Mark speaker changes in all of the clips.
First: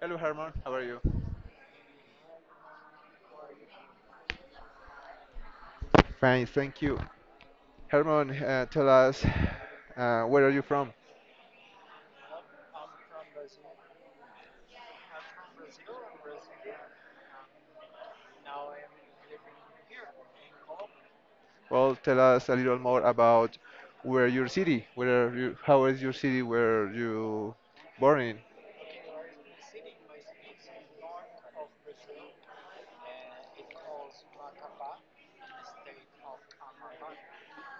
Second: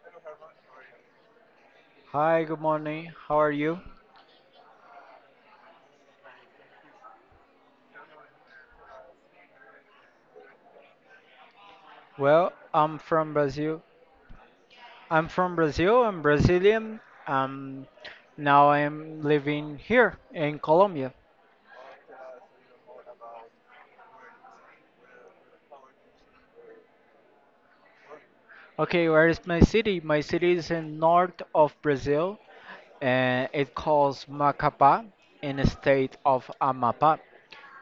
Speaker 1: Hello, Herman. How are you?
Speaker 2: Hi, good morning. How are you?
Speaker 1: Fine, thank you. Herman, tell us where are you from?
Speaker 2: Well, I'm from Brazil. I'm from Brazil. I'm Brazilian. Um, Now I'm living here in Colombia.
Speaker 1: Well, tell us a little more about where your city. Where are you? How is your city? Where you born in?
Speaker 2: Okay, where is my city? My city is in north of Brazil, and it calls Macapá in the state of Amapá.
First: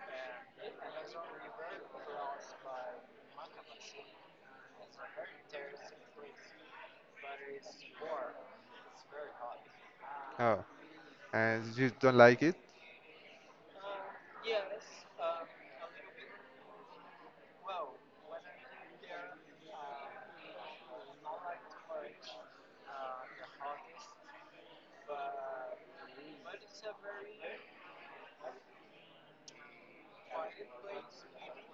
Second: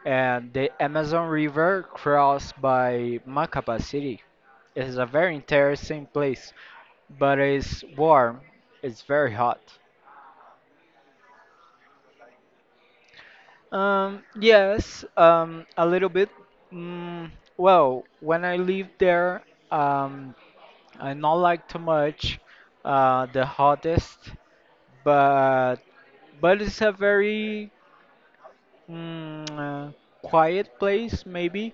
Speaker 2: And the Amazon River crossed by Macapá city. It is a very interesting place, but it's warm. It's very hot.
Speaker 1: Oh, and you don't like it?
Speaker 2: Yes, a little bit. Mm, well, when I lived there, um, I not like too much the hottest, but but it's a very mm, uh, quiet place, maybe.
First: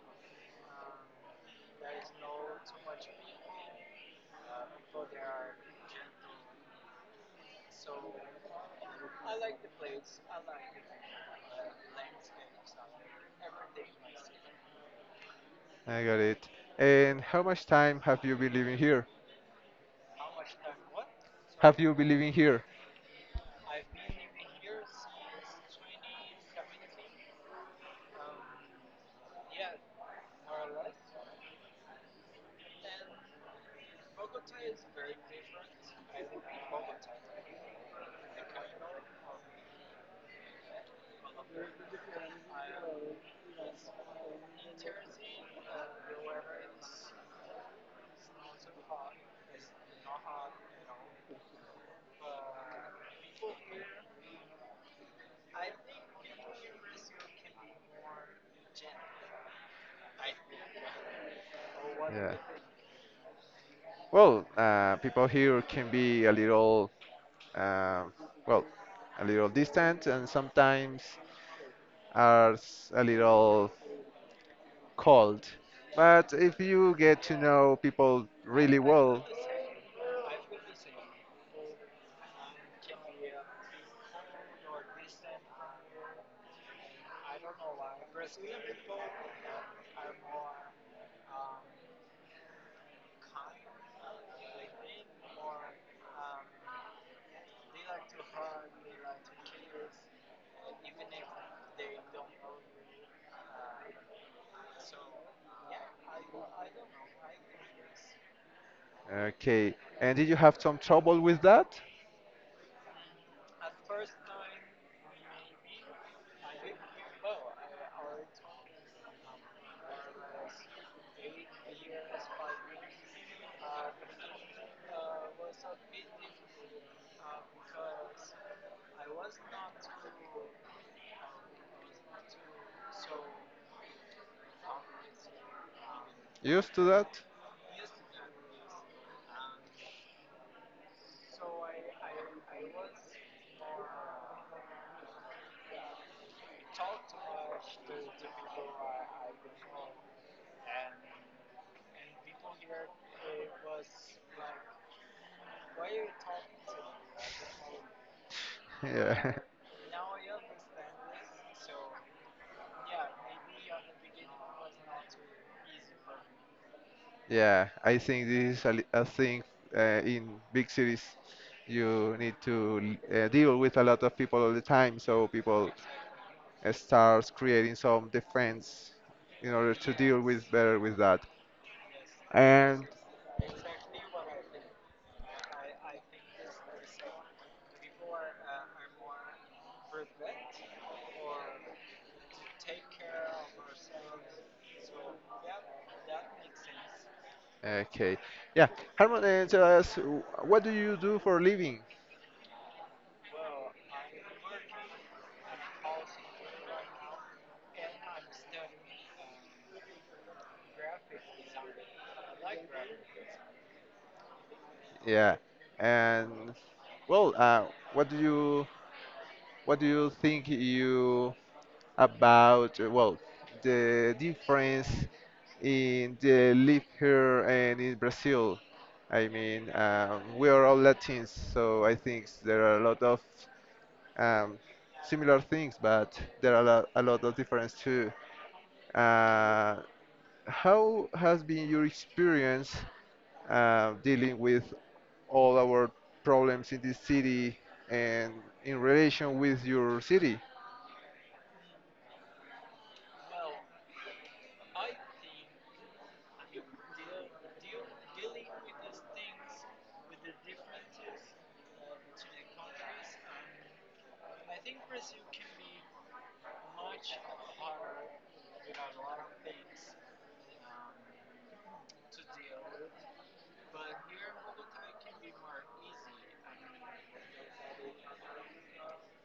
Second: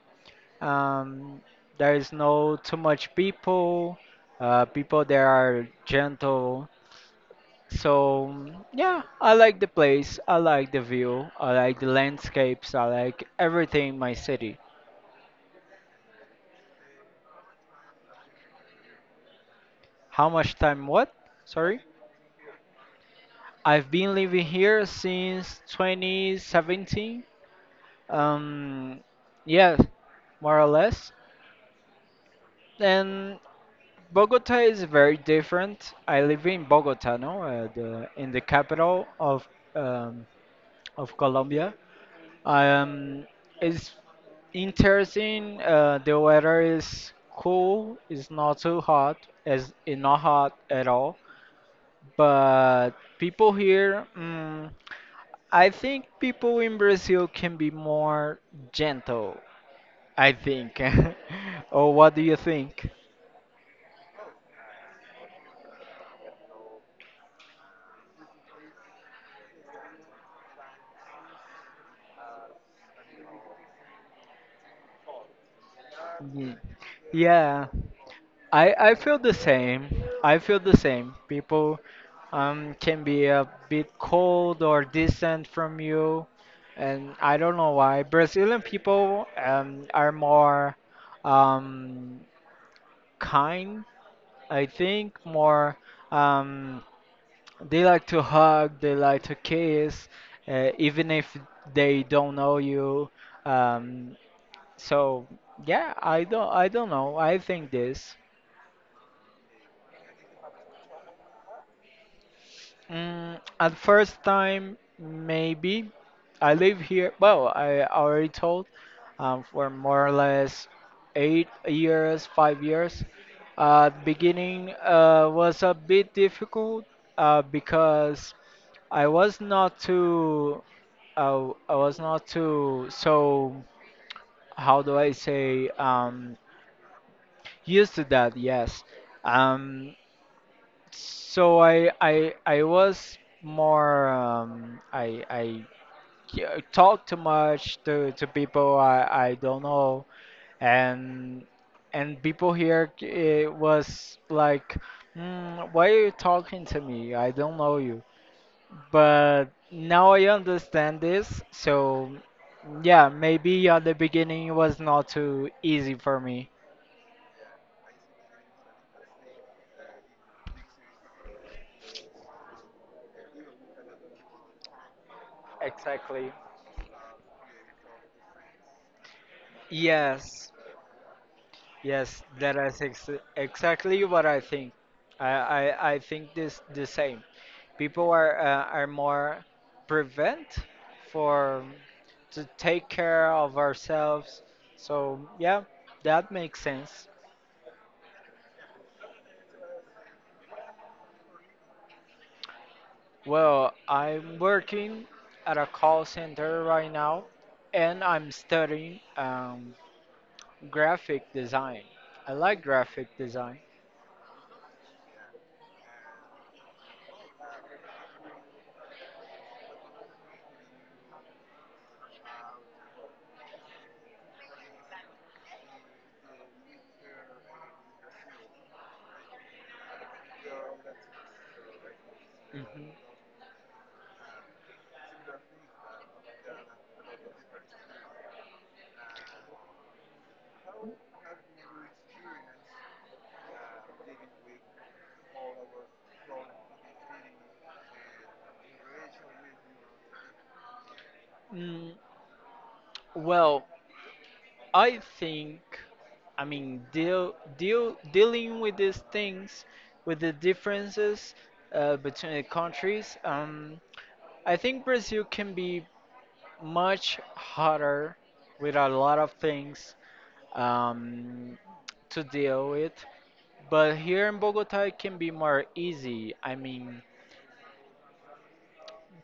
Speaker 2: Um, there is no too much people. People there are gentle. So mm, yeah, I like the place, I like the view, I like the landscapes, I like everything in my city.
Speaker 1: I got it. And how much time have you been living here?
Speaker 2: How much time what?
Speaker 1: Have
Speaker 2: Sorry?
Speaker 1: you been living here?
Speaker 2: I've been living here since 2017. Um yeah, more or less. And Bogota is very different. I live in Bogota, no? In the capital um, of Colombia. Um, it's interesting. The weather is cool. It's not too hot. It's not hot at all. But people here, mm, I think people in Brazil can be more gentle. I think. Or what do
Speaker 1: Yeah.
Speaker 2: you think?
Speaker 1: Well, people here can be a little uh, well, a little distant and sometimes are a little cold. But
Speaker 2: Mm.
Speaker 1: if you get to
Speaker 2: Yeah.
Speaker 1: know people
Speaker 2: I
Speaker 1: really
Speaker 2: I feel
Speaker 1: well,
Speaker 2: the same. I feel the same. People can be a bit cold or distant from you, and I don't know why. Brazilian people are more um kind, I think, more um they like to hug, they like to kiss, even if they don't know you. Um so yeah, I don't know. I think this.
Speaker 1: okay. And did you have some trouble with that?
Speaker 2: Mm, at first time, maybe. I live here. Well, I already told for more or less 8 years, 5 years. The beginning was a bit difficult because I was not too. I was not too. So how do I say?
Speaker 1: Used to that?
Speaker 2: Used to that. Yes. Um, so I was more I yeah, talk too much to people I don't know and and people here it was like mm, why are you talking to me? I don't know you.
Speaker 1: Yeah,
Speaker 2: But now I understand this. So yeah, maybe at the beginning it was not too easy for me.
Speaker 1: yeah. I think this is a thing in big cities. You need to deal with a lot of people all the time, so people
Speaker 2: Exactly.
Speaker 1: start creating some defense in order to deal with
Speaker 2: Yes.
Speaker 1: better with that.
Speaker 2: Yes, that is
Speaker 1: And
Speaker 2: ex Exactly what I think. I, I think this the same. People are more prevent for to take care of ourselves. So yeah, that makes sense.
Speaker 1: okay, yeah, Harmon, tell us what do you do for a living?
Speaker 2: Well, I'm working at a call center right now, and I'm studying graphic design. I like graphic design.
Speaker 1: Yeah, and well, what do you what do you think you about well the difference in the live here and in Brazil. I mean, we are all Latins, so I think there are a lot of um, similar things, but there are a lot of difference too. Uh, how has been your experience dealing with all our problems in this city and in relation with your city?
Speaker 2: Mm, well, I think, I mean, dealing with these things, with the differences between the countries, I think Brazil can be much harder with a lot of things um, to deal with. But here in Bogota, it can be more easy. I mean,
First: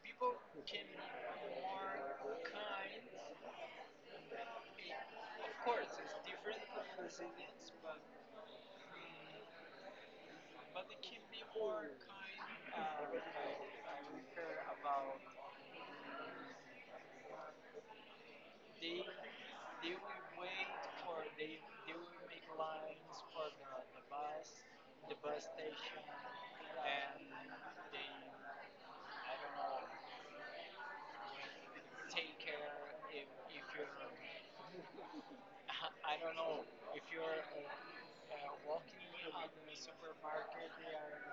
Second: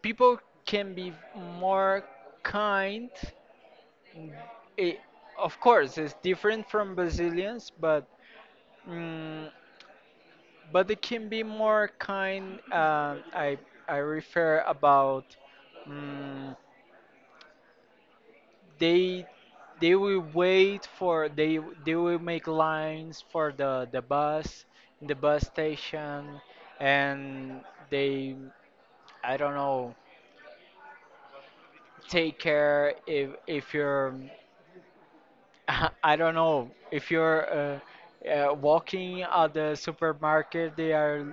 Speaker 2: people can be more kind. It, of course, it's different from Brazilians, but. Mm, but they can be more kind. I refer about mm they they will wait for they will make lines for the bus in the bus station, and they I don't know take care if you're I don't know if you're. Walking at the supermarket, they are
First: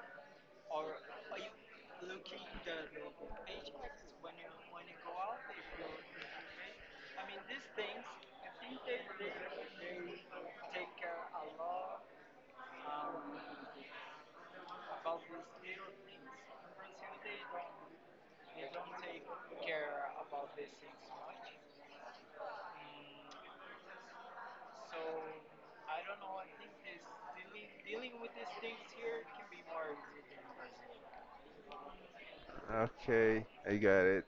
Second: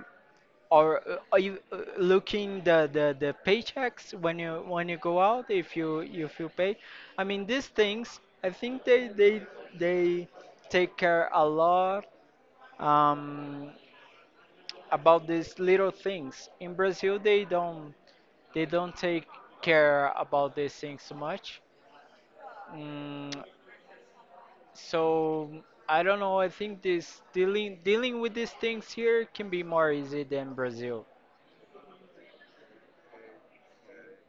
Speaker 2: or are you looking the paychecks when you go out if you pay? I mean these things I think they take care a lot um, about these little things. In Brazil they don't take care about these things so much. Mm, so I don't know. I think this dealing with these things here can be more easy than Brazil
Speaker 1: Okay, I got it.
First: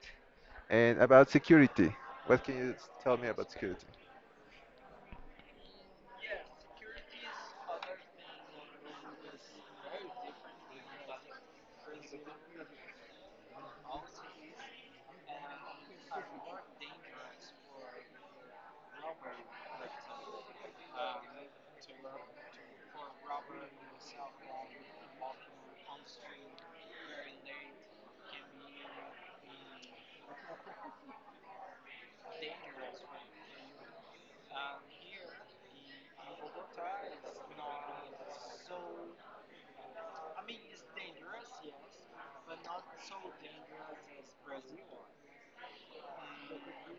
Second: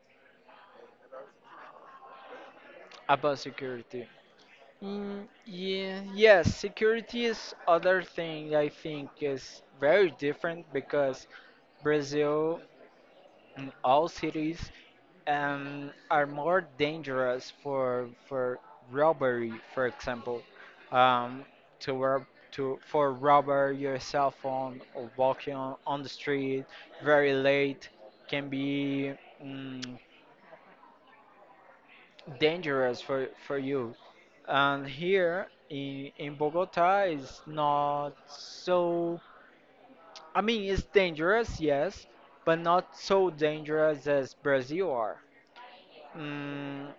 Speaker 1: And about security, what can you tell me
Speaker 2: about
Speaker 1: about security?
Speaker 2: security. Yeah, yes, security is other thing I think is very different because Brazil and all cities are more dangerous for robbery, for example, um, to rob to for robber your cell phone or walking on the street very late can be. Mm, dangerous for you. And here in Bogota is not so. I mean, it's dangerous, yes, but not so dangerous as Brazil are. Mm,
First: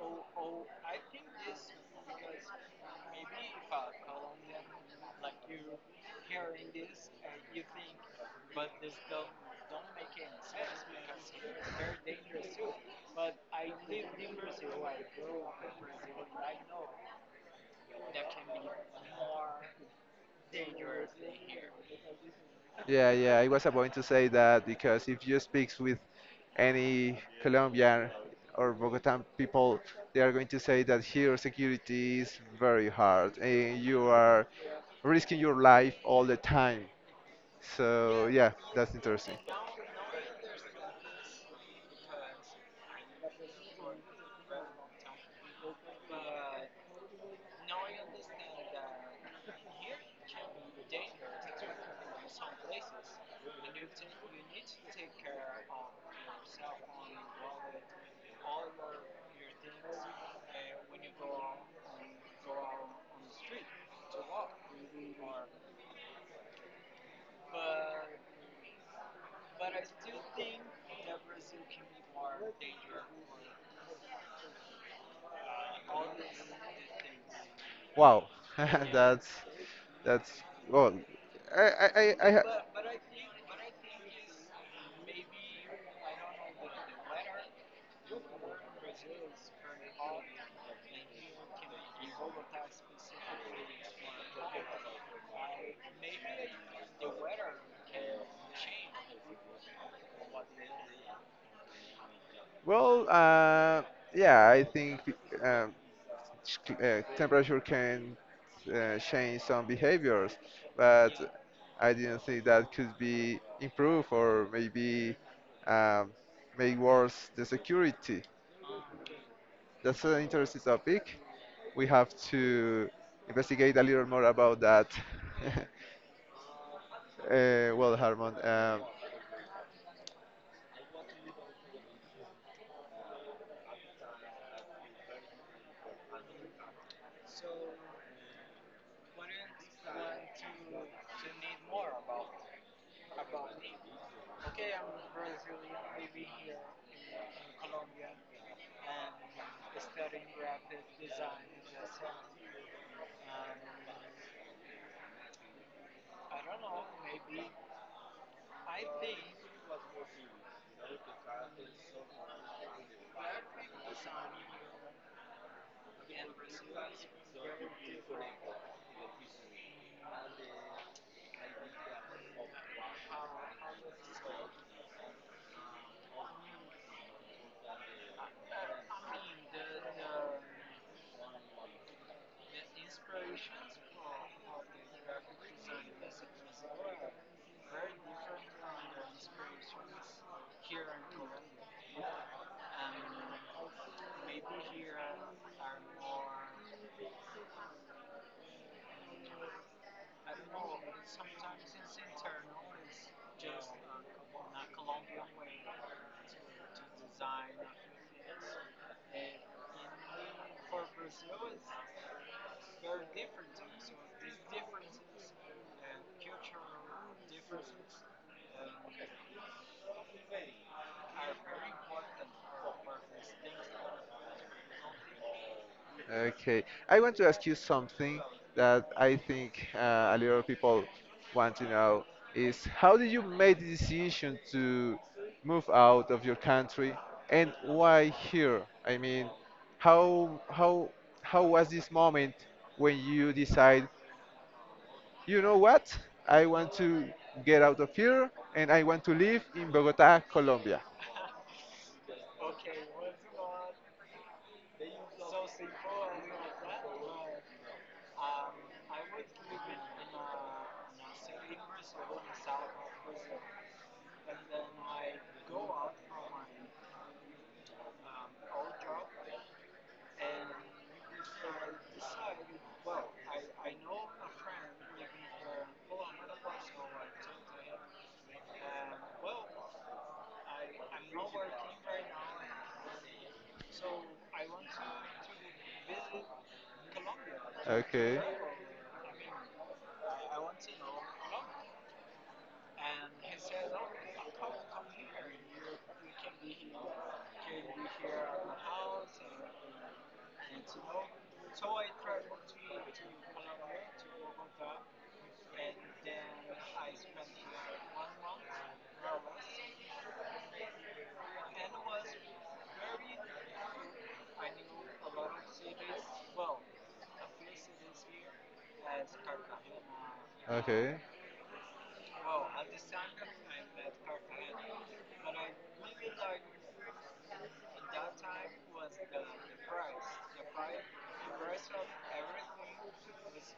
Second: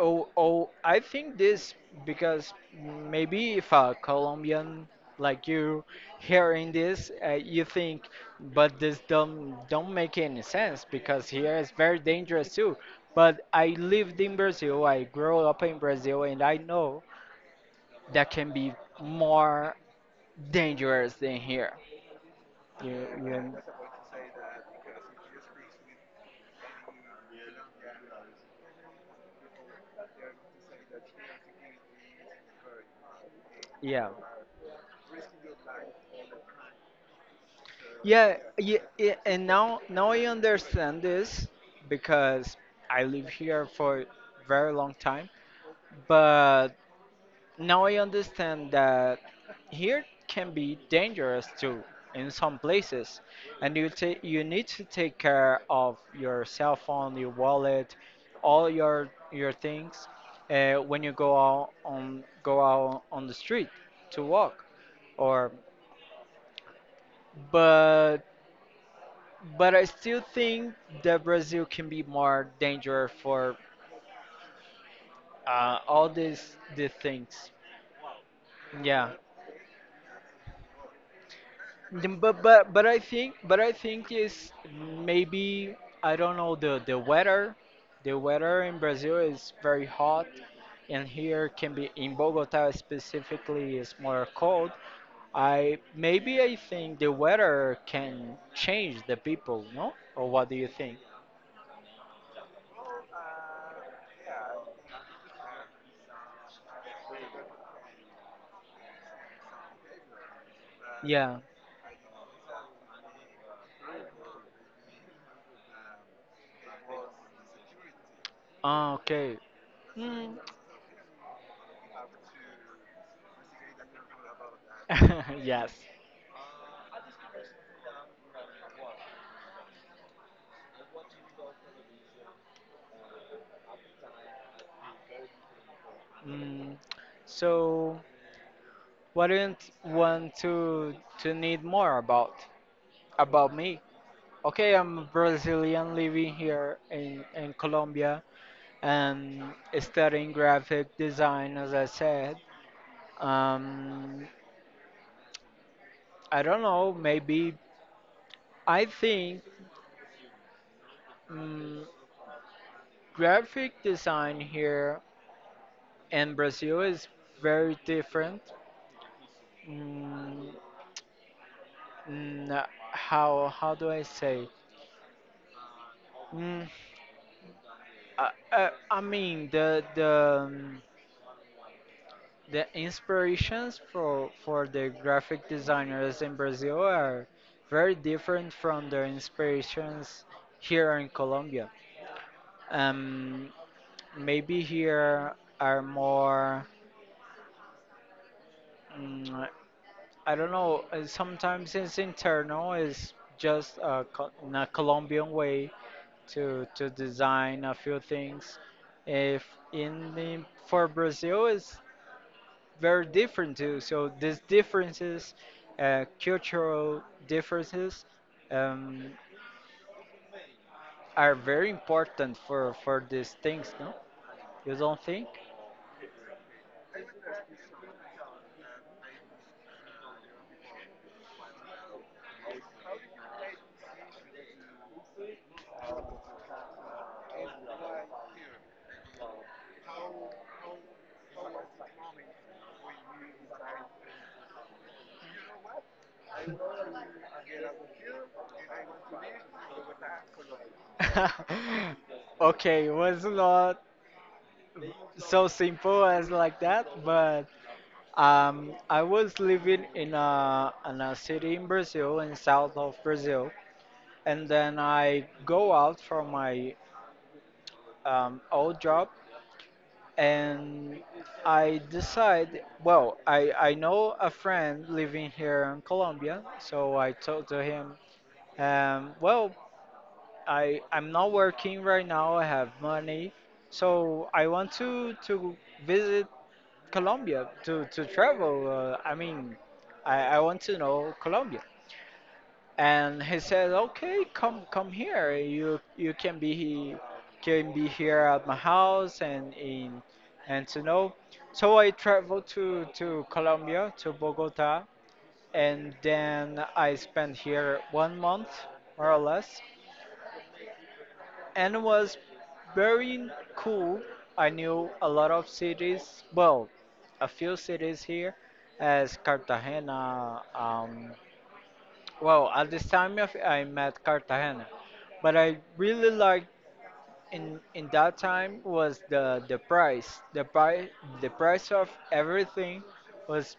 Speaker 2: oh, oh, I think this because maybe if a Colombian like you hearing this, you think, but this don't make any sense because here it's very dangerous too. But I lived in Brazil, I grew up in Brazil, and I know that can be more dangerous than here. You,
Speaker 1: Yeah, yeah, I
Speaker 2: you,
Speaker 1: was about to say that because if you speak with any Colombian or Bogotan people, they are going to say that here security is very hard and you
Speaker 2: yeah.
Speaker 1: are risking your life all the time. So yeah, that's
Speaker 2: Yeah,
Speaker 1: interesting.
Speaker 2: and now I understand this because I live here for very long time, but now I understand that here can be dangerous too in some places, and you you need to take care of your cell phone, your wallet, all your things when you go out on the street to walk, or but But I still think that Brazil can be more dangerous for all these things.
Speaker 1: Wow,
Speaker 2: Yeah,
Speaker 1: that's that's well, I I I,
Speaker 2: Then-
Speaker 1: I ha-
Speaker 2: but I think is maybe I don't know the weather. The weather in Brazil is very hot, and here can be in Bogota specifically is more cold. I think the weather can change the people, no? Or what do you think?
Speaker 1: Well, yeah, I think um, temperature can change some behaviors, but
Speaker 2: Yeah.
Speaker 1: I didn't think that could be improved or maybe um, make worse the security.
Speaker 2: Ah, okay.
Speaker 1: That's an
Speaker 2: Mm,
Speaker 1: interesting topic. We have to investigate a little more about that.
Speaker 2: yes.
Speaker 1: Well, Harmon,
Speaker 2: Mm, so, what do you want to need more about me? Okay, I'm Brazilian, living here in Colombia and studying graphic design, as I said. Um, I don't know. Maybe I think mm graphic design here in Brazil is very different. Mm, how do I say? Mm, I mean um, the inspirations for the graphic designers in Brazil are very different from the inspirations here in Colombia. Um, Maybe here are more mm, I don't know. Sometimes it's internal. It's just a, in a Colombian way to design a few things. If in the, for Brazil is very different too. So these differences, cultural differences, um, are very important for these things. No, you don't think?
Speaker 1: okay. I want to ask you something that I think a lot of people want to know is how did you make the decision to move out of your country and why here? I mean, how how how was this moment when you decide. You know what? I want to get out of here and I want to live in Bogota, Colombia.
Speaker 2: Okay, it was not so simple as like that, but I was living in a city in Brazil, in south of Brazil, and then I go out from my old job and I decide. Well, I know a friend living here in Colombia, so I told to him, well, I'm not working right now. I have money, so I want to visit Colombia to
Speaker 1: Okay.
Speaker 2: travel. I mean, I want to know Colombia and he said, "Okay, come here. You can be he can be here at my house and in and to know." So I traveled to Colombia to Bogota, and then I spent here 1 month more or less, and it was very cool. I knew a lot of cities. Well, a few cities here, as Cartagena,
Speaker 1: Okay.
Speaker 2: well, at this time of, I met Cartagena, but I really liked in that time was the price. The price of everything was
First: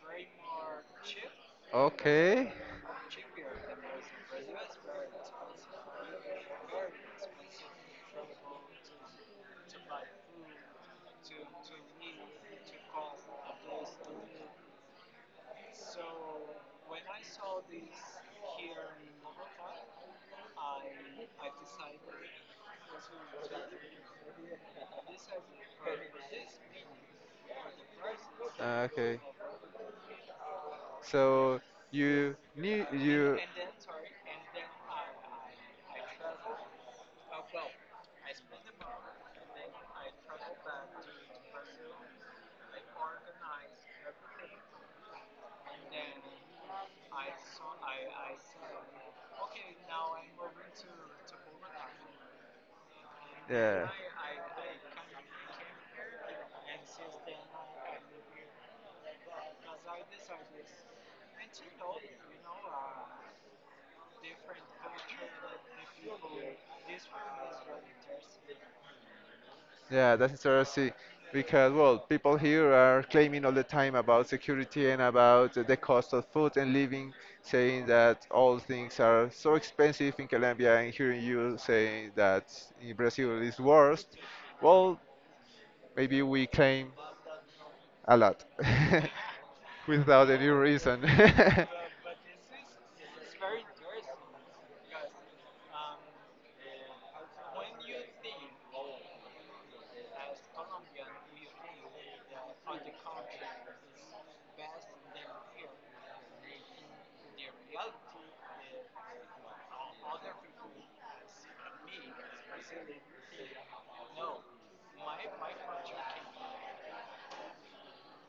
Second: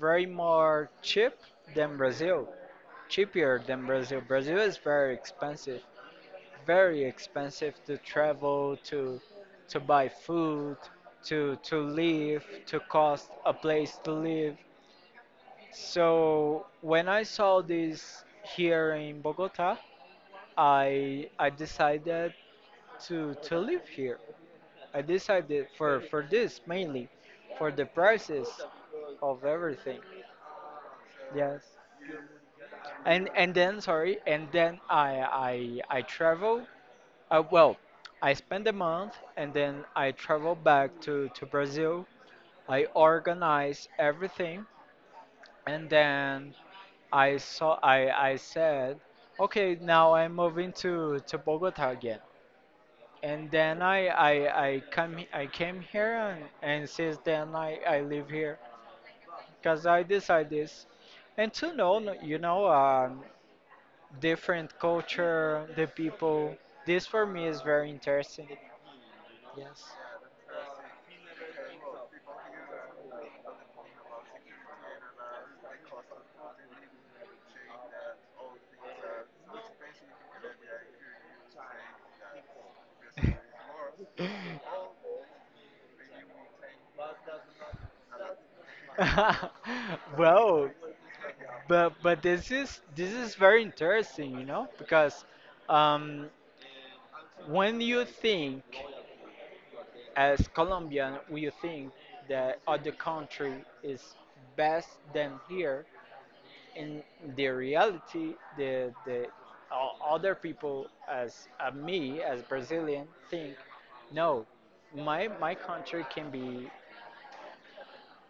Speaker 2: very more cheap than Brazil,
Speaker 1: Okay.
Speaker 2: cheaper than Brazil. Brazil is very expensive to travel, to buy food, to live, to cost a place to live. So when I saw this here in Bogota, I decided to live here. I decided for this mainly, for the prices
Speaker 1: Okay.
Speaker 2: of everything.
Speaker 1: So
Speaker 2: Yes.
Speaker 1: you knew and
Speaker 2: And then sorry, and then I travel. Well, I spend a month and then I travel back to Brazil. I organize everything and then I said, okay, now I'm moving to Bogota again and then
Speaker 1: then.
Speaker 2: I came here and since then I live here because I decide this and to know you know different culture the people this for me is very interesting yes
Speaker 1: Yeah, that's interesting because, well, people here are claiming all the time about security and about the cost of food and living, saying that all things are so expensive in Colombia, and hearing you saying that in Brazil is worst. Well, maybe we claim a lot without any
Speaker 2: well
Speaker 1: reason.
Speaker 2: but this is very interesting you know because um when you think as Colombian, we think that other country is best than here. In the reality, the o- other people, as me, as Brazilian, think no, my country can be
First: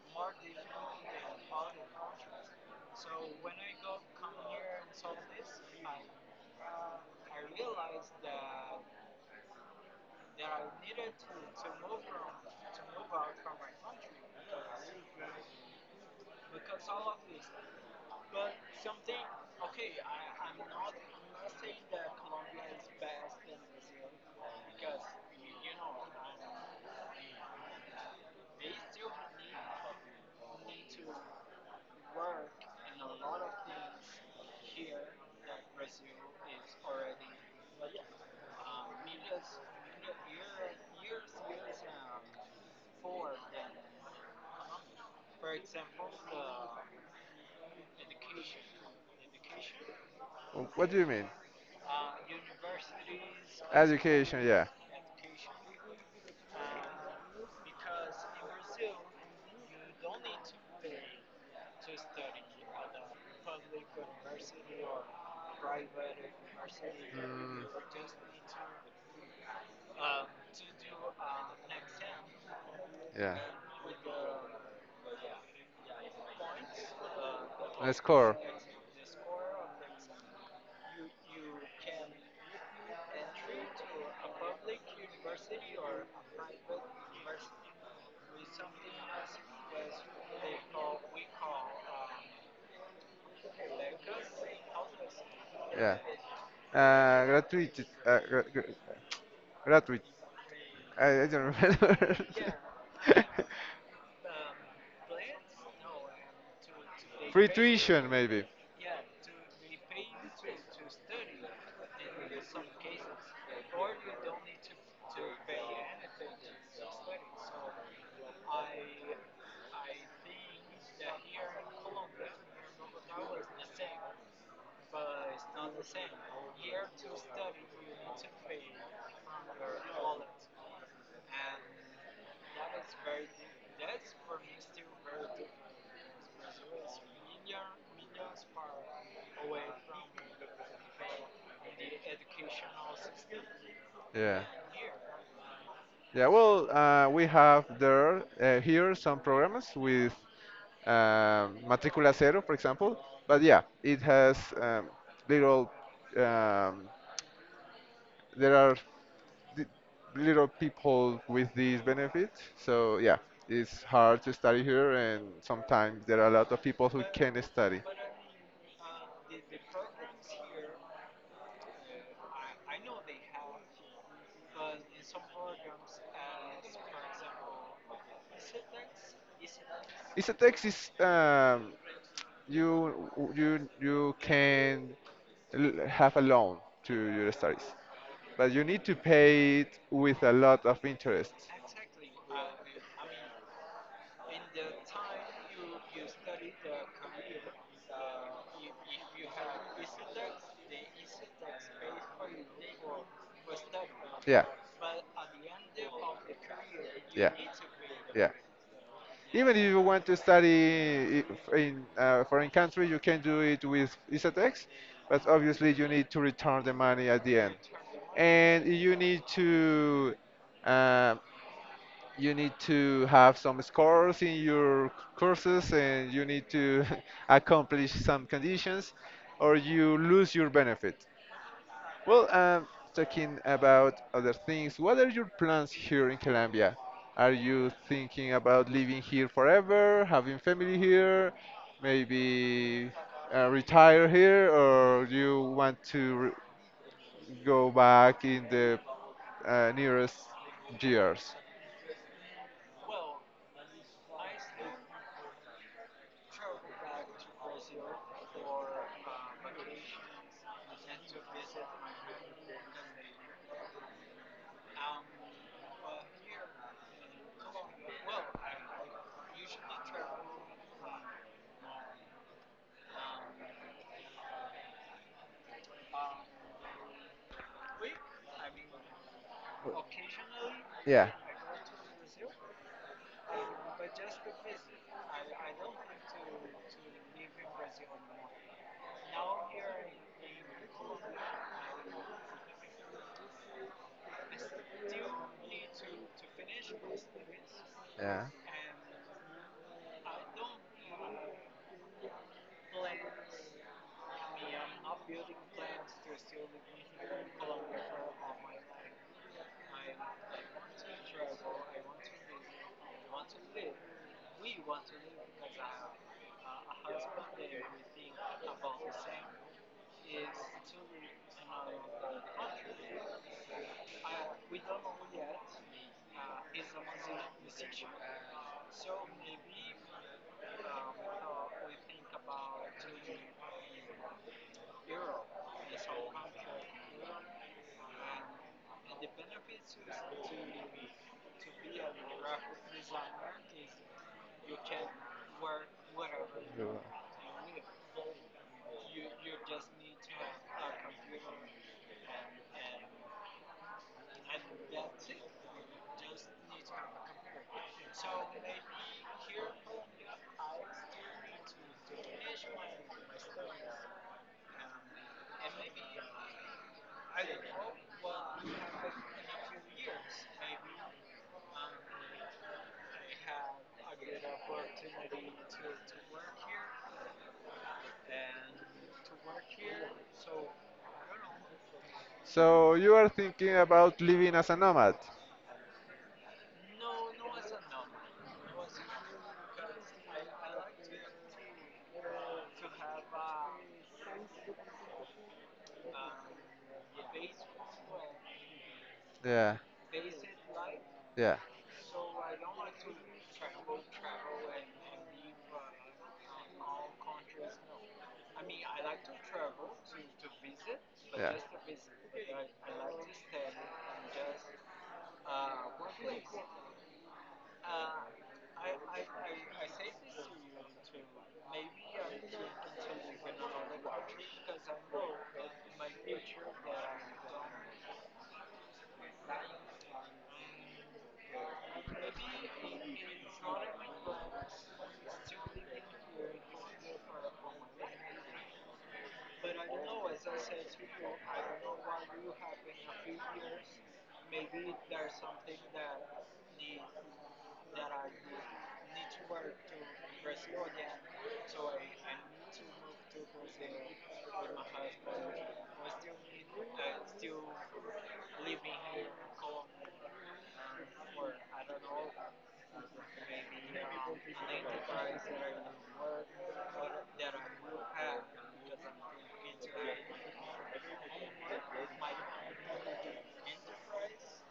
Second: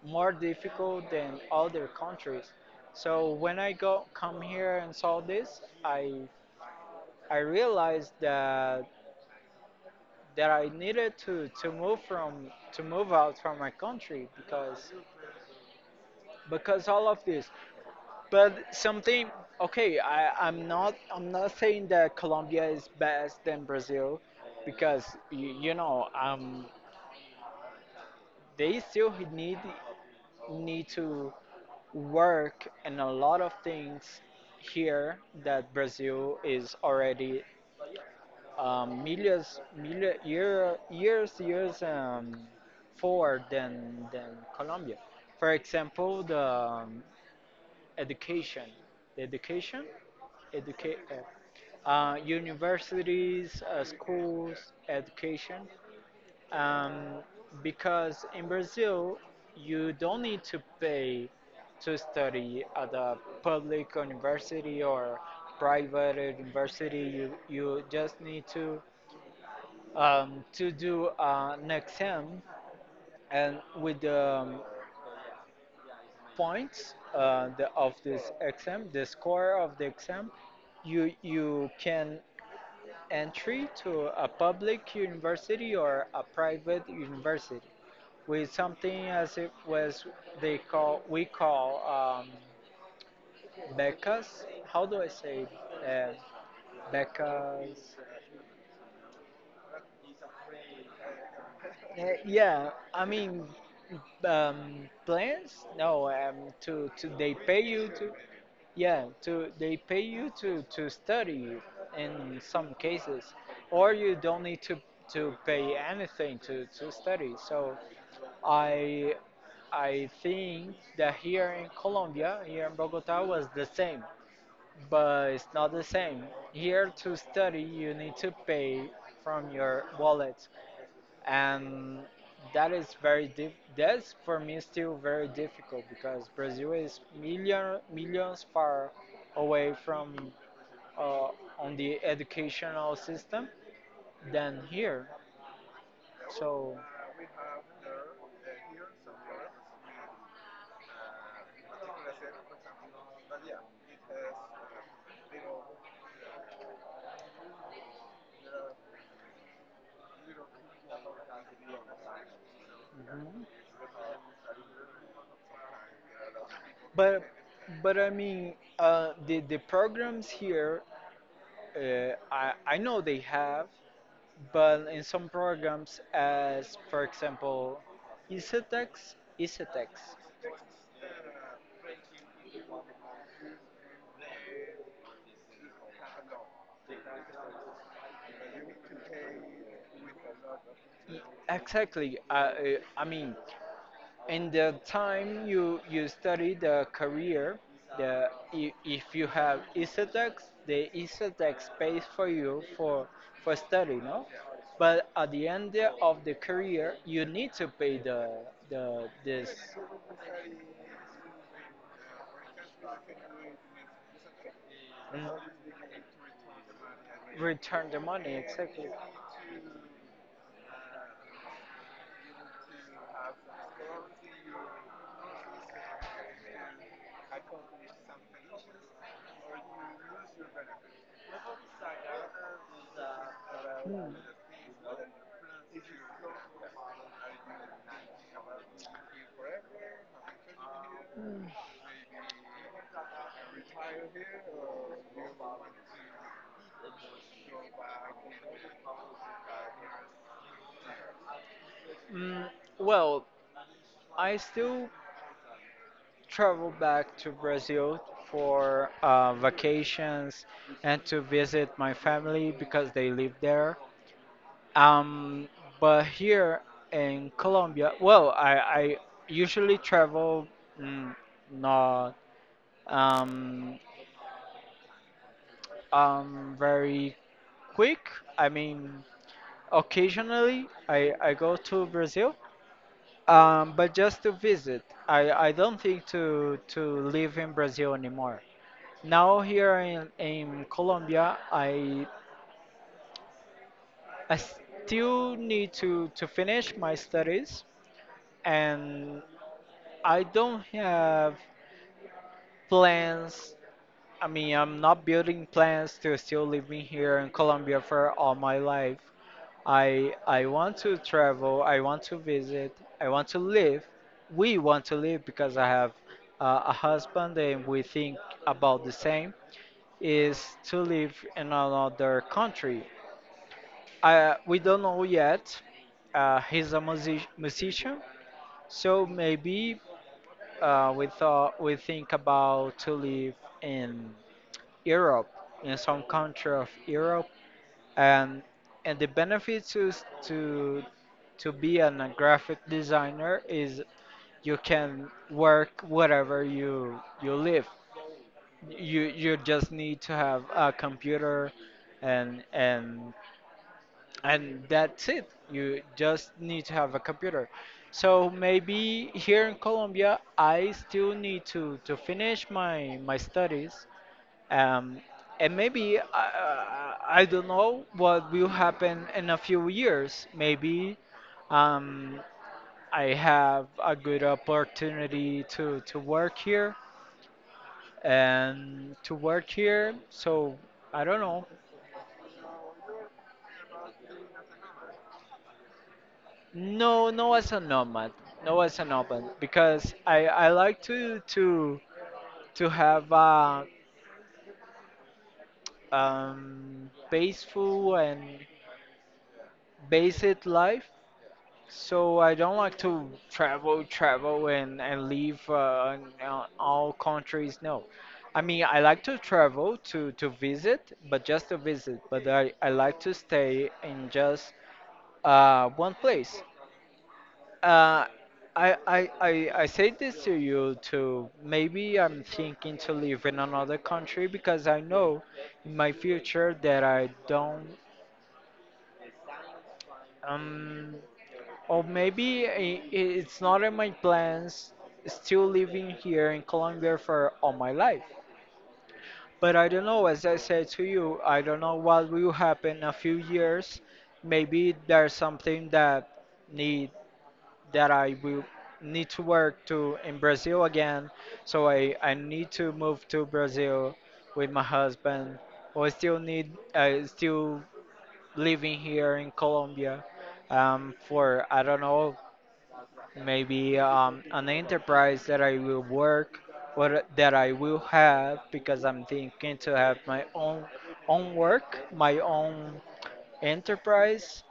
Speaker 2: more difficult than other countries. So when I go come here and saw this, I realized that I needed to move from to move out from my country because all of this but something okay I'm not saying that Colombia is best than Brazil because you know they still need need to work in a lot of things here that Brazil is already million years forward than Colombia, for example the education. The education,
Speaker 1: What
Speaker 2: educate,
Speaker 1: do you mean?
Speaker 2: universities,
Speaker 1: Education, yeah.
Speaker 2: schools, education. Um, because in Brazil, you don't need to pay to study at a public university or private university. You,
Speaker 1: Mm,
Speaker 2: you just need to do an exam,
Speaker 1: yeah.
Speaker 2: and with the points, the, of
Speaker 1: Let
Speaker 2: this
Speaker 1: score.
Speaker 2: exam, the score of the exam, you can entry to a public university or a private university with something as it was they call we call um, becas. How do I say
Speaker 1: Yeah.
Speaker 2: uh, becas?
Speaker 1: Gratuitous. Gratuit. I don't
Speaker 2: Uh,
Speaker 1: remember.
Speaker 2: yeah, I mean plans. No, to they
Speaker 1: Free
Speaker 2: pay you
Speaker 1: tuition,
Speaker 2: to.
Speaker 1: maybe.
Speaker 2: Yeah, to they pay you to study in some cases, or you don't need to pay anything to study. So I I think that here in Colombia, here in Bogota, was the same, but it's not the same. Here to study, you need to pay from your wallet, and that is that's for me still very difficult because Brazil is million millions far away from uh, on the educational system
Speaker 1: Yeah.
Speaker 2: than here.
Speaker 1: Yeah. Well,
Speaker 2: So,
Speaker 1: we have there here some programs with matricula cero, for example. But yeah, it has little. Um, there are the little people with these benefits. So yeah,
Speaker 2: mhm.
Speaker 1: it's hard to study here, and sometimes there are a lot of people who
Speaker 2: but
Speaker 1: can study.
Speaker 2: but I mean the programs here, I know they have. But in some programs, as for example, Isetex, Isetex.
Speaker 1: It's a text is you you can have a loan to your studies, but you need to pay it with a lot of
Speaker 2: Y-
Speaker 1: interest.
Speaker 2: Exactly. I mean, in the time you study the career, if you have Isetex, the Isetex pays for you for study, no?
Speaker 1: Yeah.
Speaker 2: But at the end of the career, you
Speaker 1: Yeah.
Speaker 2: need to pay the
Speaker 1: Yeah.
Speaker 2: the this.
Speaker 1: Even if you want to study in a foreign country, you can do it with ISATEX, but
Speaker 2: mm,
Speaker 1: obviously you need to return the money at the end.
Speaker 2: Return the money,
Speaker 1: And
Speaker 2: exactly.
Speaker 1: uh, you need to have some scores in your courses and you need to accomplish some conditions or you lose your benefit. Well, talking about other things, what are your plans here in Colombia? Are you thinking about living here forever, having family here, maybe retire here, or you want to re go back in the nearest years?
Speaker 2: Mm, well, I still travel back to Brazil for vacations, and to visit my family because they live there. Um, but here in Colombia, well, I usually travel, mm, not, um, very quick. I mean, occasionally
Speaker 1: Yeah,
Speaker 2: I go to Brazil, but just to visit. I don't think to live in Brazil anymore. Now here in Colombia, I still need to finish my studies,
Speaker 1: yeah.
Speaker 2: and I don't have plans. I mean, I'm not building plans to still living here in Colombia for all my life. I want to travel. I want to visit. I want to live. We want to live because I have a husband, and we think about the same. Is to live in another country. I, we don't know yet. He's a musician, so maybe. We think about to live in Europe, in some country of Europe. And and the benefits is to be a graphic designer, is you can work wherever you live. You just need to have a computer, and and and that's it. You just need to have a computer. So maybe here in Colombia, I still need to finish my studies, um, and maybe. I don't know what will happen in a few years. Maybe um, I have a good opportunity to work here, and to work here, so I don't know.
Speaker 1: So you are thinking about living as a nomad?
Speaker 2: No, no as a nomad, no as a nomad, because I like to have a peaceful and
Speaker 1: Yeah,
Speaker 2: basic life.
Speaker 1: yeah.
Speaker 2: So I don't like to travel, travel, and leave in all countries. No, I mean I like to travel to visit, but just to visit. But I like to stay in just one place. Uh, I say this to you too. Maybe I'm thinking to live in another country because I know in my future that I don't, um, or maybe it's not in my plans still living here in Colombia for all my life. But I don't know, as I said to you, I don't know what will happen in a few years. Maybe there's something that need that I will need to work to in Brazil again. So I need to move to Brazil with my husband. Or still need, still living here in Colombia, for I don't know, maybe an enterprise that I will work, or that I will have, because I'm thinking to have my own work, my own enterprise,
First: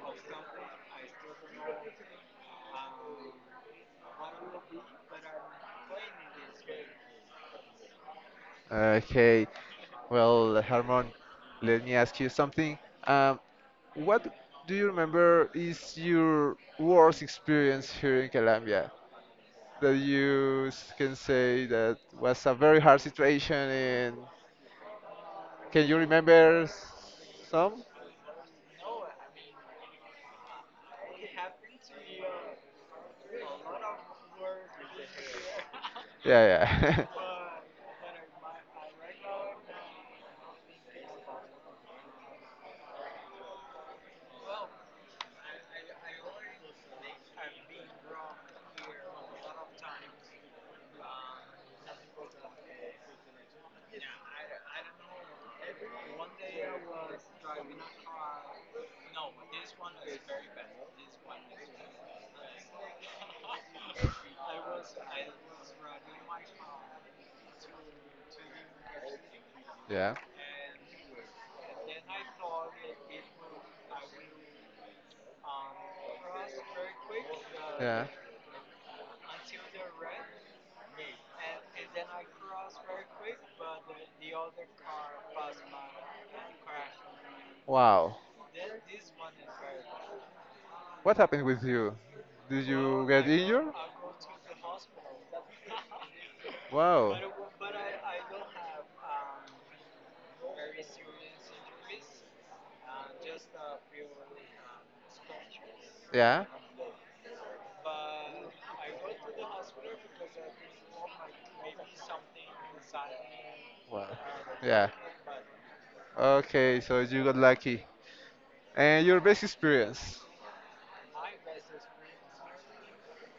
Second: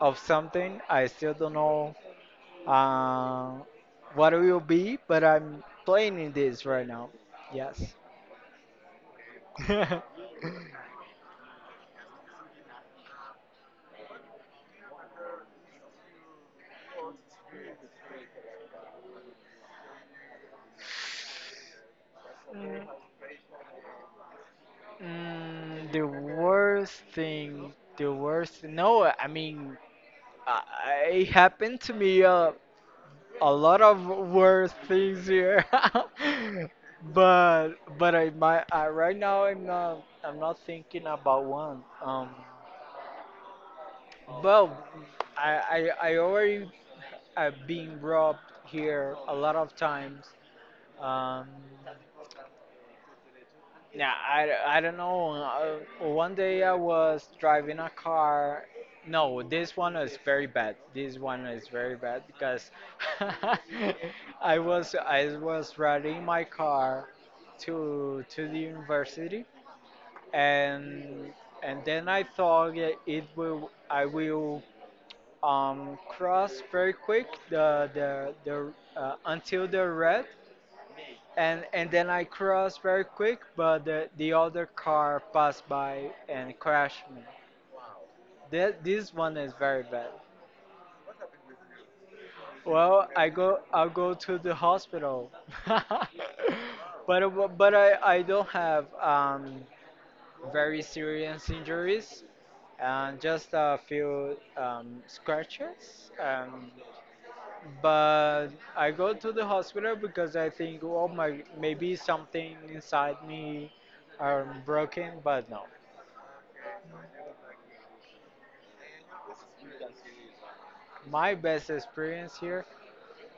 Speaker 2: of something. I still don't know uh, what it will be, but I'm planning this right now. Yes.
Speaker 1: Okay, well, Herman, let me ask you something. Um, what do you remember is your worst experience here in Colombia that you can say that was a very
Speaker 2: Mm,
Speaker 1: hard situation, and can you
Speaker 2: the
Speaker 1: remember
Speaker 2: worst thing,
Speaker 1: some?
Speaker 2: the worst. No, I mean, uh, it happened to me, a lot of worse things here.
Speaker 1: Yeah, yeah.
Speaker 2: but but right now I'm not thinking about one. Well, I already, I've been robbed here a lot of times. Um, yeah, I don't know. One day I was driving a car. No, this one is very bad. This one is very bad because, I was riding my car to the university,
Speaker 1: Yeah.
Speaker 2: and then I thought that it will I will, cross very quick
Speaker 1: Yeah.
Speaker 2: the until the red, and then I crossed very quick, but the other car passed by and crashed me.
Speaker 1: Wow.
Speaker 2: This one is very bad.
Speaker 1: What happened with you? Did you
Speaker 2: Well,
Speaker 1: get
Speaker 2: I go
Speaker 1: injured?
Speaker 2: I'll go to the hospital,
Speaker 1: Wow.
Speaker 2: but I don't have very serious injuries, and just a few scratches.
Speaker 1: Yeah.
Speaker 2: But I go to the hospital because I think, oh my, maybe something inside me,
Speaker 1: Wow. Yeah.
Speaker 2: broken, but no.
Speaker 1: Okay, so you got lucky. And your best experience?
Speaker 2: My best experience here,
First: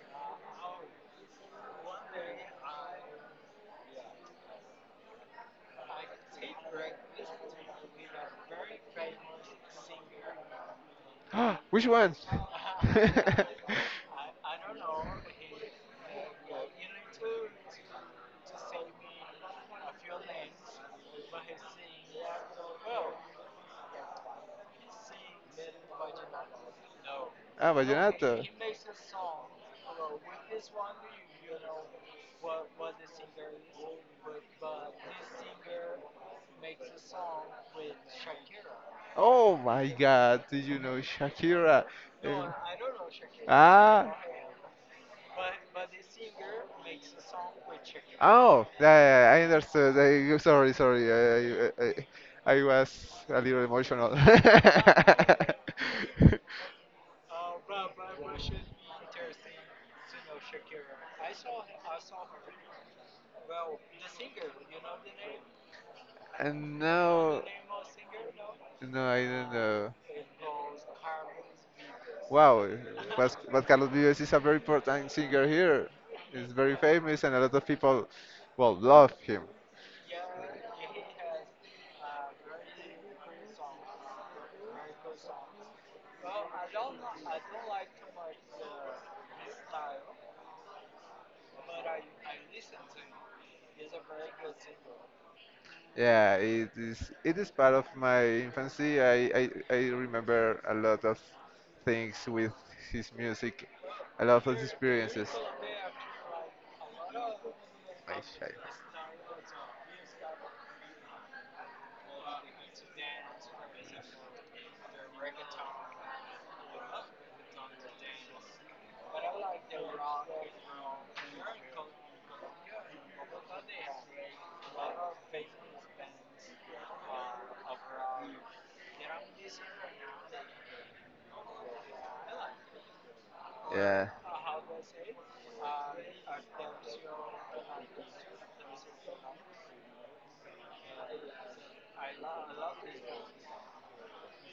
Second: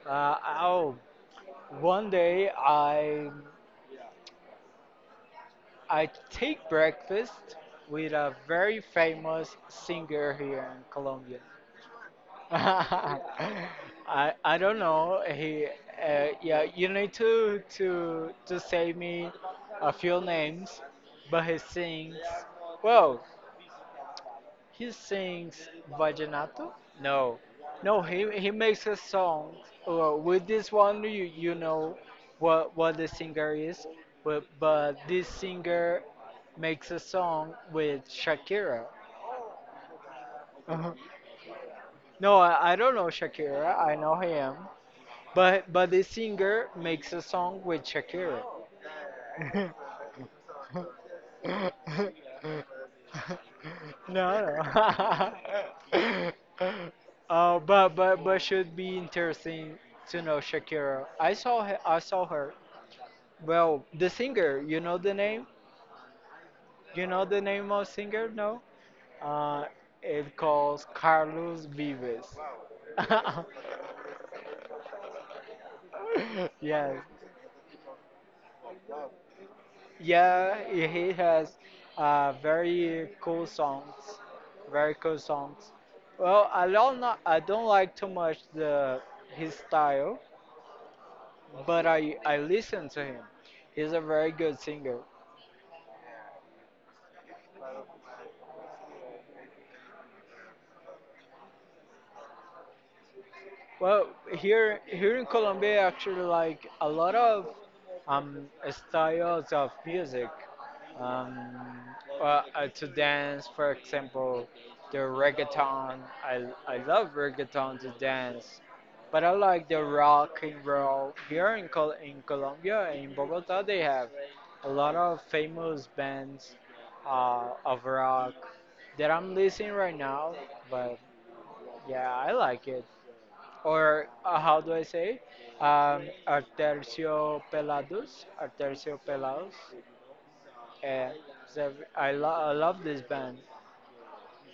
Speaker 2: oh, one day I take breakfast with a very famous singer here in Colombia.
Speaker 1: Which one?
Speaker 2: I don't know. He, yeah, you need to say me a few names, but he sings. Well, he sings vallenato. No,
Speaker 1: Ah,
Speaker 2: no, he
Speaker 1: vallenato.
Speaker 2: he makes a song. Well, with this one, you know what the singer is, but this singer makes a song with Shakira.
Speaker 1: Oh my God, did you know Shakira?
Speaker 2: No,
Speaker 1: Um,
Speaker 2: I don't know Shakira. I
Speaker 1: Ah.
Speaker 2: know him. But the singer makes a song with Shakira.
Speaker 1: Oh, yeah, yeah, yeah, I understood. Sorry, sorry. I was a little emotional.
Speaker 2: No, no. But should be interesting to know Shakira. I saw her. I saw her. Well, the singer. You know the name. You know the name of singer. No.
Speaker 1: And now. No, no, I don't
Speaker 2: Uh,
Speaker 1: know.
Speaker 2: it calls Carlos Vives.
Speaker 1: Wow, but Carlos Vives is a very important singer here. He's very
Speaker 2: Yes.
Speaker 1: famous, and a lot of people, well, love him.
Speaker 2: Yeah, he has very cool songs, very cool songs. Well, I don't know, I don't like too much the his style, but I listen to him. He's a very good singer.
Speaker 1: Yeah, it is. It is part of my infancy. I remember a lot of things with his music,
Speaker 2: Well,
Speaker 1: a lot of
Speaker 2: here in
Speaker 1: experiences.
Speaker 2: Colombia, actually, like a lot of
Speaker 1: My childhood.
Speaker 2: styles of music, um, uh, to dance, for example, the reggaeton. I love reggaeton to dance, but I like the rock and roll. Here in Colombia, in Bogota, they have a lot of famous bands of rock that I'm listening right now. But yeah, I like it, or
Speaker 1: Yeah,
Speaker 2: how do I say, um, Artercio Pelados, Artercio Pelados. Yeah, so I love this band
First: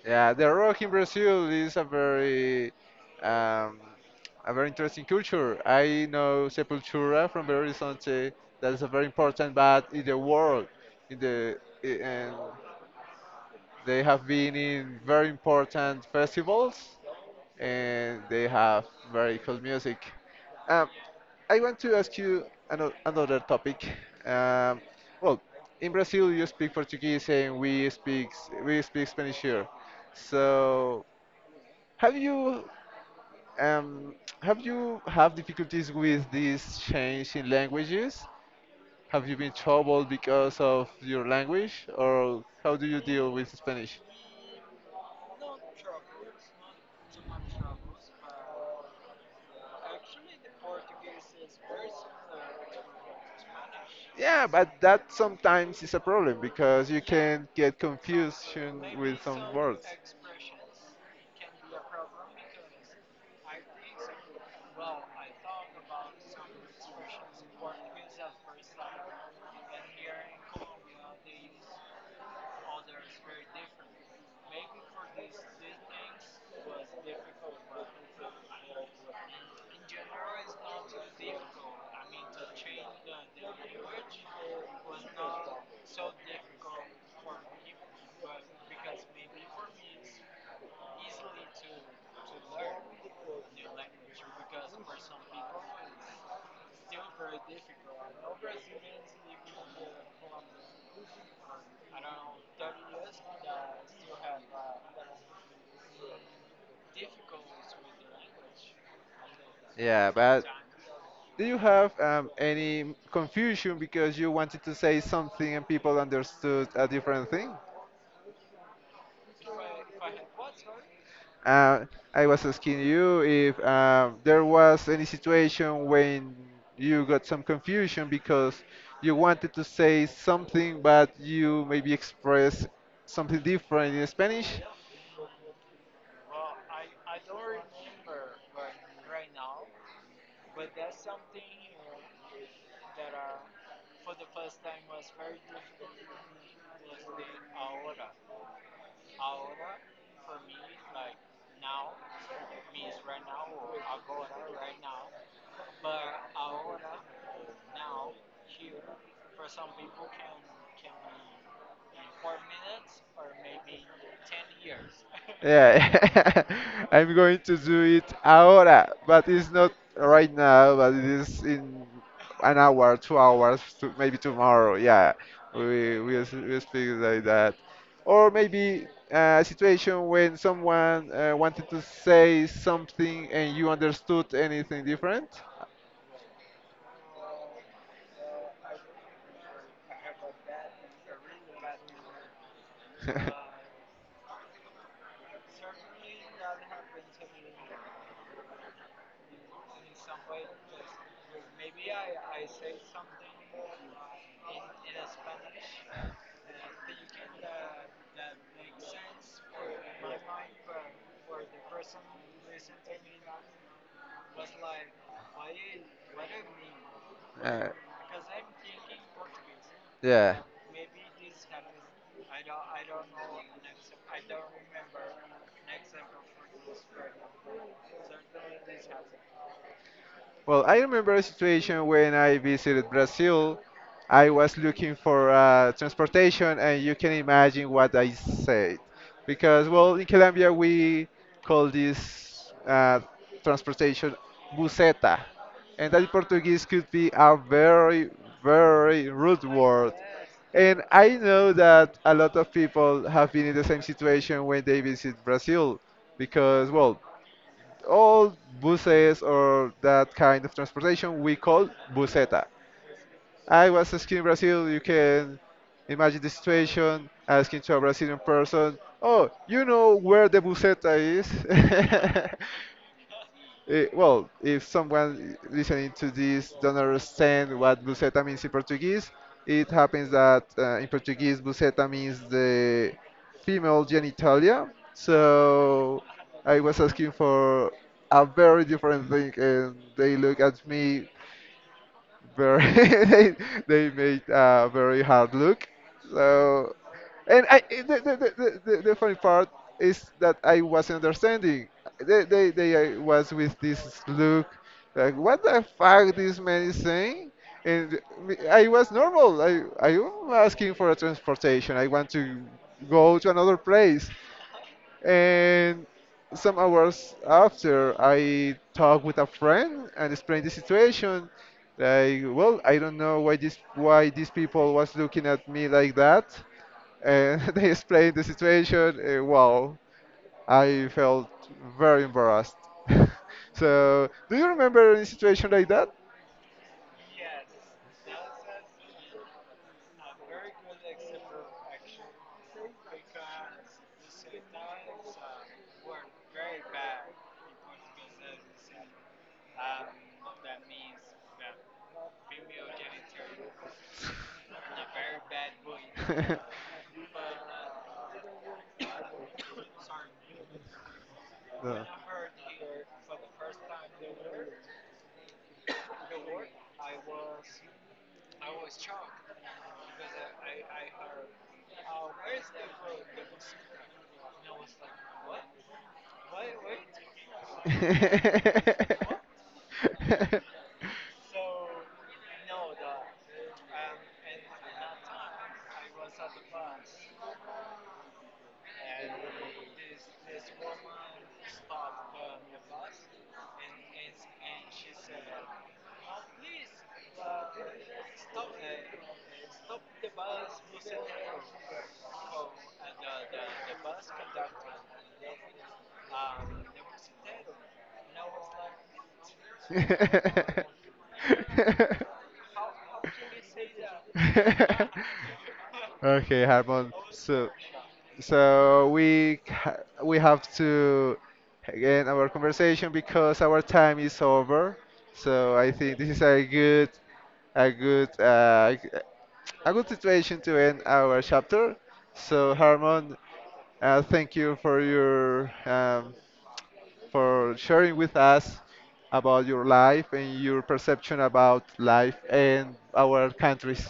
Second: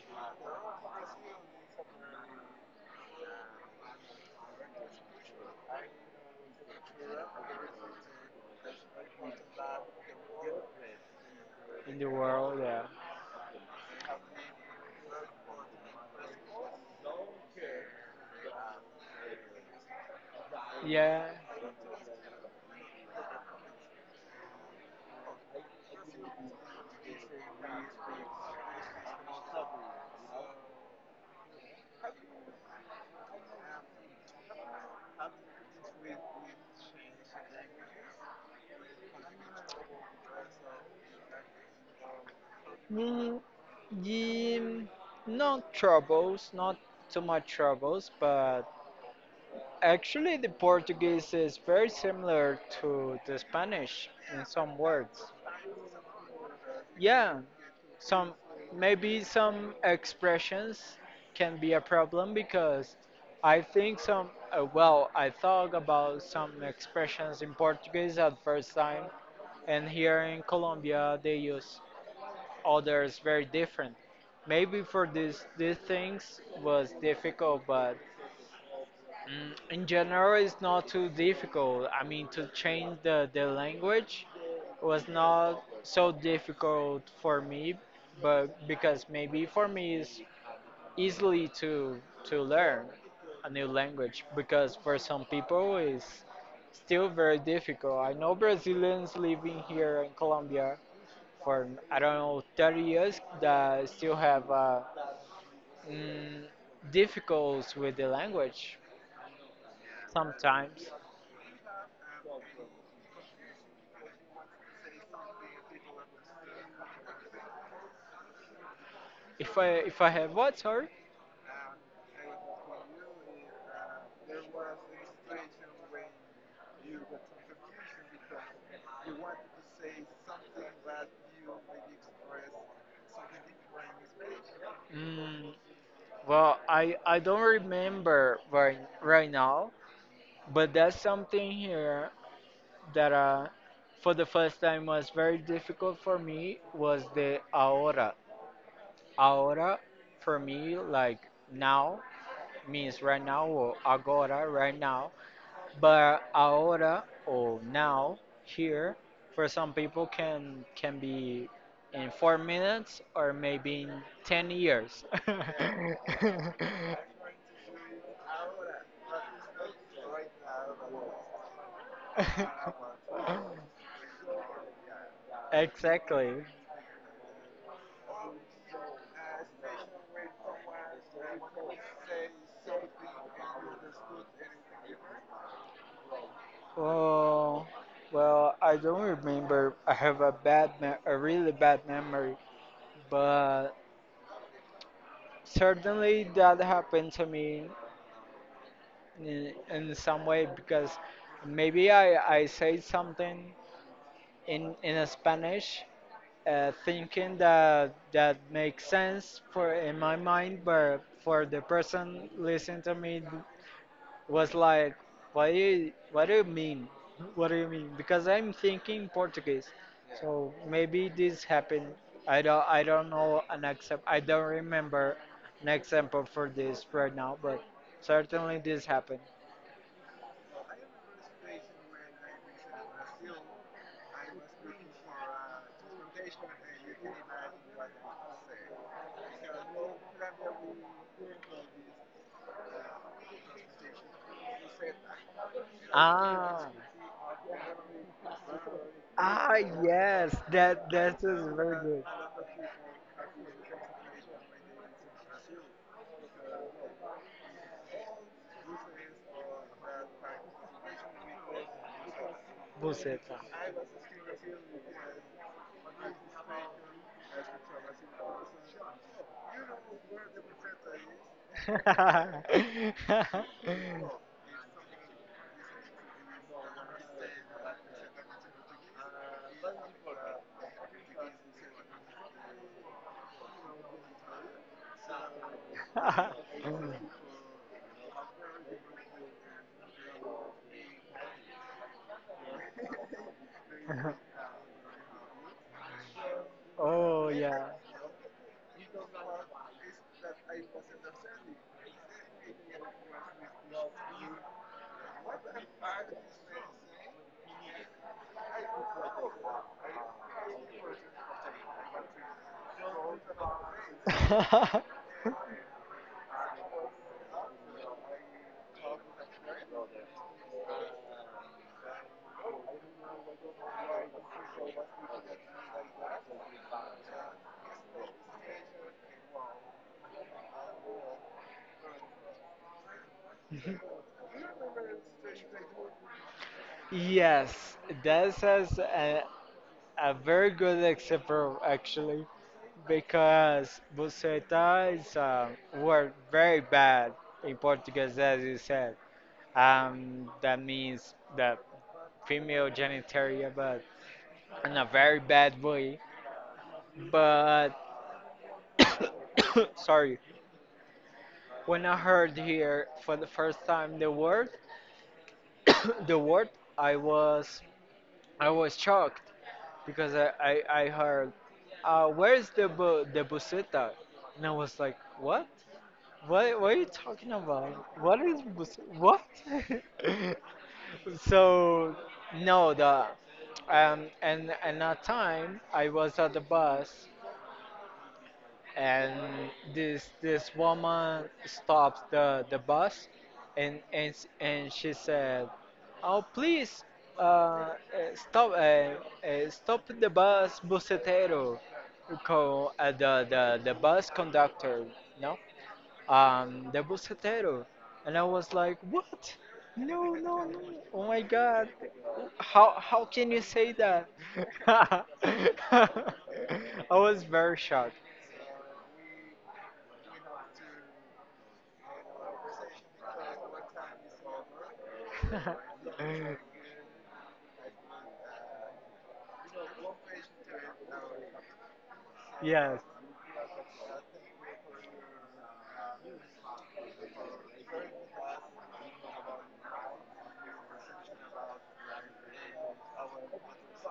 Speaker 1: yeah. The rock in Brazil is um, a very interesting culture. I know Sepultura from Belo Horizonte. That is a very important band in the world, in the I-
Speaker 2: in the
Speaker 1: and
Speaker 2: world. Yeah,
Speaker 1: They have been in very important festivals and they have very cool music. Um,
Speaker 2: yeah.
Speaker 1: I want to ask you another topic. Um, well, in Brazil you speak Portuguese and we speak Spanish here. So have you um, have you have difficulties with this change in languages? Have you been troubled because of your language, or how do you deal
Speaker 2: Mm,
Speaker 1: with Spanish?
Speaker 2: yeah, not troubles, not too much troubles, but actually the Portuguese is very similar to the Spanish in
Speaker 1: Yeah,
Speaker 2: some
Speaker 1: but that
Speaker 2: words.
Speaker 1: sometimes is a problem because you
Speaker 2: Yeah,
Speaker 1: can get
Speaker 2: some,
Speaker 1: confusion with
Speaker 2: maybe
Speaker 1: some
Speaker 2: some
Speaker 1: words.
Speaker 2: expressions can be a problem because I think some, well, I thought about some expressions in Portuguese at first time, and here in Colombia they use others very different. Maybe for this these things was difficult, but in general, it's not too difficult. I mean, to change the language was not so difficult for me, but because maybe for me it's easily to learn a new language, because for some people it's still very difficult. I know Brazilians living here in Colombia for I don't know 30 years, that still have mm, difficulties with the language
Speaker 1: Yeah, but
Speaker 2: sometimes.
Speaker 1: do you have any confusion because you wanted to say something and people understood a different thing?
Speaker 2: If I have what, sorry?
Speaker 1: Uh, I was asking you if there was any situation when you got some confusion because you wanted to say something, but you maybe expressed something different in Spanish.
Speaker 2: Mm, well, I don't remember right now, but that's something here that, for the first time was very difficult for me, was the ahora. Ahora for me, like now, means right now, or agora right now. But ahora or now here for some people can be in 4 minutes or maybe in 10 years.
Speaker 1: Yeah, I'm going to do it ahora, but it's not right now, but it is in an hour, 2 hours, to, maybe tomorrow. Yeah,
Speaker 2: Exactly.
Speaker 1: we speak like that, or maybe a situation when someone wanted to say something and you understood anything different.
Speaker 2: Well well, I don't remember. I have a really bad memory. But certainly that happened to me in some way, because maybe I say something in Spanish, thinking that makes sense for in my mind, but for the person listening to me was like, what do you mean? What do you
Speaker 1: Uh,
Speaker 2: mean? Because I'm thinking Portuguese,
Speaker 1: yeah.
Speaker 2: so maybe this happened. I don't know an example. I don't remember an example for this right now, but certainly this happened.
Speaker 1: Well, I remember a situation when I visited Brazil. I was looking for transportation, and you can imagine what I said. Because, well, in Colombia, we call this transportation buseta. And that in Portuguese
Speaker 2: Ah,
Speaker 1: could be a very, very rude
Speaker 2: ah,
Speaker 1: word.
Speaker 2: yes,
Speaker 1: And
Speaker 2: that
Speaker 1: I
Speaker 2: that is
Speaker 1: know
Speaker 2: very
Speaker 1: that
Speaker 2: good.
Speaker 1: a lot of people have been in the same situation when they visit Brazil because, well, all buses or that kind of transportation we call buseta.
Speaker 2: Buceta.
Speaker 1: I was skiing in Brazil. You can imagine the situation asking to a Brazilian person, "Oh, you know where the buseta is?" Well, if someone listening to this don't understand what buceta means in Portuguese, it happens that in Portuguese buceta means the female genitalia. So I was asking for a very different thing, and they look at me very they made a very hard look. So,
Speaker 2: Oh,
Speaker 1: and I
Speaker 2: yeah.
Speaker 1: eh, the funny part is that I wasn't understanding. They was with this look like what the fuck this man is saying. And I was normal. I was asking for a transportation. I want to go to another place. And some hours after, I talked with a friend and explained the situation. Like, well, I don't know why these people was looking at me like that. And they explained the situation. Wow, I felt very embarrassed. So, do you remember any situation like that?
Speaker 2: Yes, this is a very good example, actually, because buceta is a word very bad in Portuguese, as you said. That means the female genitalia, but in a very bad way. But sorry,
Speaker 1: No.
Speaker 2: when I heard here for the first time the word, the word, I was I was shocked because I heard, where's the buseta, and I was like, what? What are you talking about? What is what?
Speaker 1: What?
Speaker 2: So no, the and that time I was at the bus, and this woman stops the bus, and she said, "Oh please, uh, uh, stop the bus, busetero." Call, the the the bus conductor, no? The Buscatero. And I was like, what? No, no, no. Oh my God. How can you say that? I
Speaker 1: Okay, Harmon.
Speaker 2: was
Speaker 1: So,
Speaker 2: very shocked.
Speaker 1: so we ca- we have to end our conversation because our time is over. So I think this is a good uh, a good situation to end our chapter. So
Speaker 2: Yes.
Speaker 1: Harmon, thank you for your for sharing with us about your life and your perception about life and our countries.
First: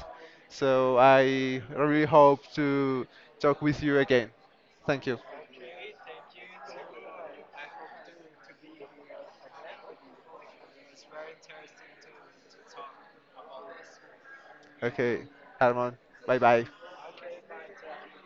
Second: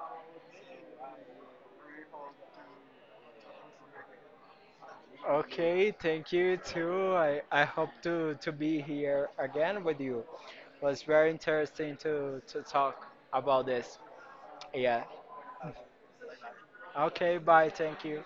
Speaker 1: So I really hope to talk with you again. Thank you.
Speaker 2: Okay, thank you too. I hope to be here again with you. It was very interesting to talk about this. Yeah.
Speaker 1: Okay, Harmon. Bye bye.
Speaker 2: Okay, bye. Thank you.